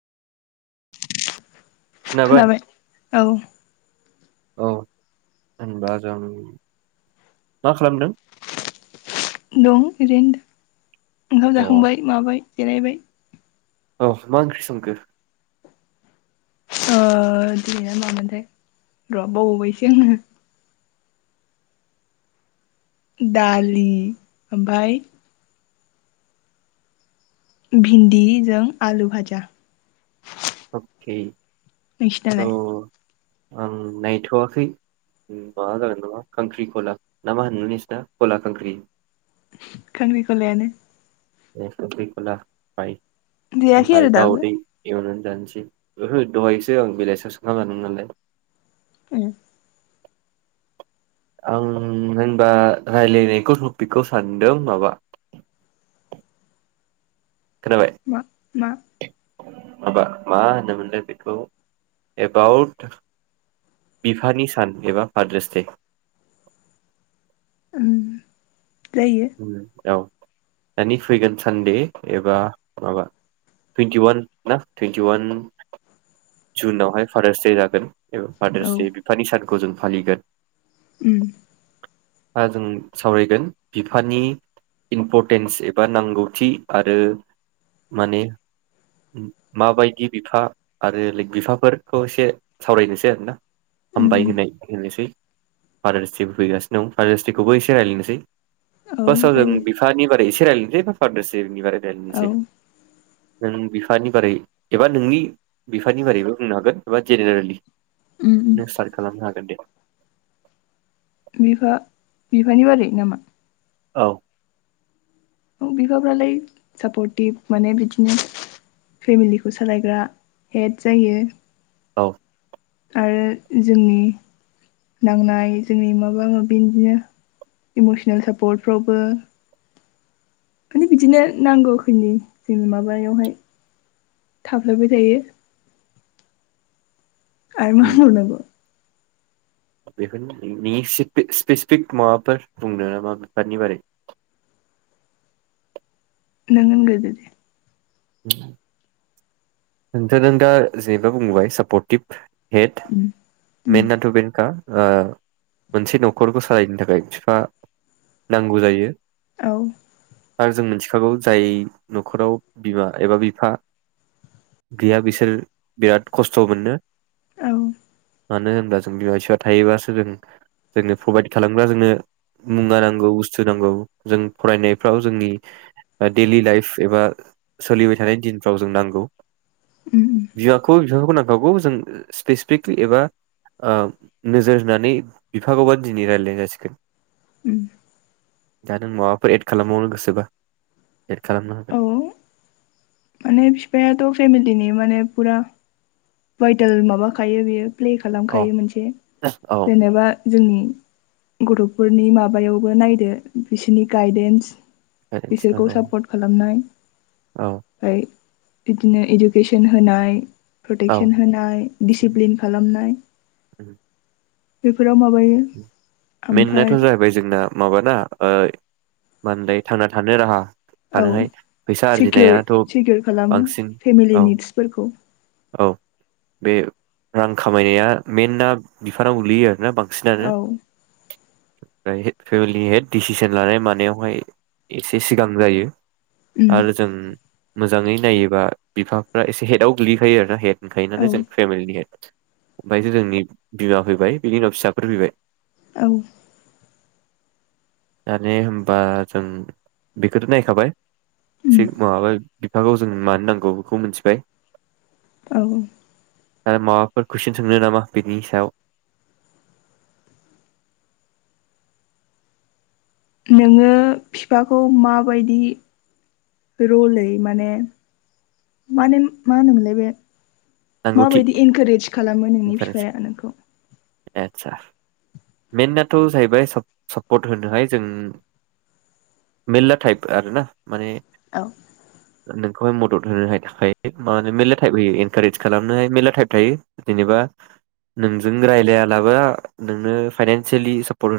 खोनाबाय औ औ होनबा जों मा खालामदों? दं इरैनो दं ओंखाम अ जाखांबाय माबाय जेरायबाय औ मा ओंख्रि संखो? ओ दिनैना मामोनथाय र बावावबायसै आङो। दालि ओमफाय भिन्दि जों आलु भाजा अके स' नोंसिनालाय आं नायथ'वाखै माबा जागोन नामा खांख्रि खला ना मा होनोमोन नोंसिना खला खांख्रि खांख्रिखलायानो। ए खांख्रि खला बाय। देराखै ओमफाय आरो दाबो दाउदै एवनानै जानोसै ओहो दहायसो आं बेलाइसियावसो खाम जादों नालाय। उम आं होनबा राय्लायनायखौ टपिकखौ सानदों माबा खोनाबाय मा मा माबा मा होनोमोनलाय बेखौ एबाउट बिफानि सान एबा फादार्स दे। ओम औ दानि फैगोन सानदे एबा माबा टुइन्टिवान ना टुइन्टिवान जुनावहाय फादार्स दे जागोन। औ फादार्स डे बिफानि सान। खौ जों फालिगोन। उम जों सावरायगोन बिफानि इम्परटेन्स एबा नांगौथि आरो माने माबायदि बिफा आरो [unintelligible] बिफाफोरखौ एसे सावरायनोसै आरोना। उम हामबाय उम होनाय होनिसै। फादार्स डेबो फैगासिनो दं फादार्सखौबो एसे रायलायनोसै औ फार्स्टआव जों जायो बिफानि बागै एसे रायज्लायनोसै फादार्स डे बेनि बागै औ रायज्लायनोसै नों बिफानि बारै एबा नोंनि बिफानि बारैबो बुंनो हागोन एबा जेनेरेलि उम उम नों स्टार्ट खालामनो हागोन दे बिफा बिफानि बारै नामा औ औ बिफाफ्रालाय सापर्टिभ माने बिदिनो फेमिलिखौ सालायग्रा हेड जायो औ आरो जोंनि नांनाय जोंनि माबा माबि बिदिनो इमसनेल सापर्टफ्रावबो माने बिदिनो नांगौखनि जों माबायावहाय थाफ्लायबाय थायो आरो मा बुंनांगौ बेखौनो नोंनि स्पेसिफिक माबाफोर बुंनो नामा बिफानि बारै नों होनग्रोदोदे [unintelligible] नोंथाङा दा जेनेबा बुंबोबाय सापर्टिभ हेड उम उम मेनाथ' बेनोखा मोनसे न'खरखौ सालायनो थाखाय बिफा नांगौ जायो औ आरो जों मिथिखागौ जाय न'खराव बिमा एबा बिफा गैया बिसोर बिराद खस्थ' मोनो औ मानो होनोब्ला जों बिमा बिफा थायोबासो जों जोंनो प्रभाइद खालामग्रा जोंनो मुवा नांगौ बुस्थु नांगौ जों फरायनायफ्राव जोंनि डेलि लाइफ एबा सोलिबाय थानाय दिनफ्राव जों नांगौ उ खौ बिफाखौ नांखागौ जों स्पेसिफिकलि एबा नोजोर होनानै बिफाखौबा दिनै रायज्लायनाय जासिगोन उ दा नों माबाफोर एड खालामबावनो गोसोबा एद खालामनो हागोन औ माने बिफायाथ' फेमलिनि माने फुरा भायटेल माबाखायो बेयो प्ले औ खालामखायो मोनसे औ जेनेबा जोंनि गथ'फोरनि माबायावबो नायदो बिसोरनि गायदेन्स पेरेन्टस बिसोरखौ नांगौ सापर्ट खालामनाय औ मफ्राय बिदिनो इडुकेसन होनाय औ प्रटेकसन होनाय डिसिप्लिन खालामनाय बे बेाव माबायो मेनाथ' ओमफाय जाहैबाय जोंना माबाना मा होनदाय थांना थानो राहा औ थानोहाय फैसा सिकिर आरजिनायाथ' सिकिर खालामो बांसिन फेमिलि औ निड्सफोरखौ औ बे रां खामायनाया मेइनना बिफानाव गोलैयो आरोना बांसिन औ ओमफ्राय फेमिलि हेड डिसिसन लानाय मानायावहाय एसे सिगां जायो उम आरो जों मोजाङै नायोबा बिफाफ्रा एसे हेटआव गोग्लैखायो आरो ना हेट औ गायनानै जों फेमिलि [unintelligible] ओमफ्रायसो जोंनि बिमा फैबाय बिनि उनाव फिसा फोर फैबाय औ दाने होनबा जों बेखौथ नायखाबाय उम सिगमाबाय बिफाखौ जों मानो नांगौ बेखौ मिथिबाय औ आरो माबाफोर कुइसन सोंनो नामा बिनि सायाव नोङो फिफाखौ माबायदि रलै माने माने मा होनोमोनलाय बे? नांगौथि माबायदि इनकारेज खालामो नोंनि इन्टारेस्ट? बिफाया नोंखौ? आदसा मेनाथ जाहैबाय साप सापर्ट होनोहाय जों मेरला टाइप आर ना माने औ नोंखौहाय मदद होनो हाय थाखाय मा होनो मेर्ला थाइप होयो इनकारेज खालामनाय मेरला टाइप थायो जेनेबा नोंजों रायलाया लाबा नोंनो फाइनानसेलि सापर्ट हो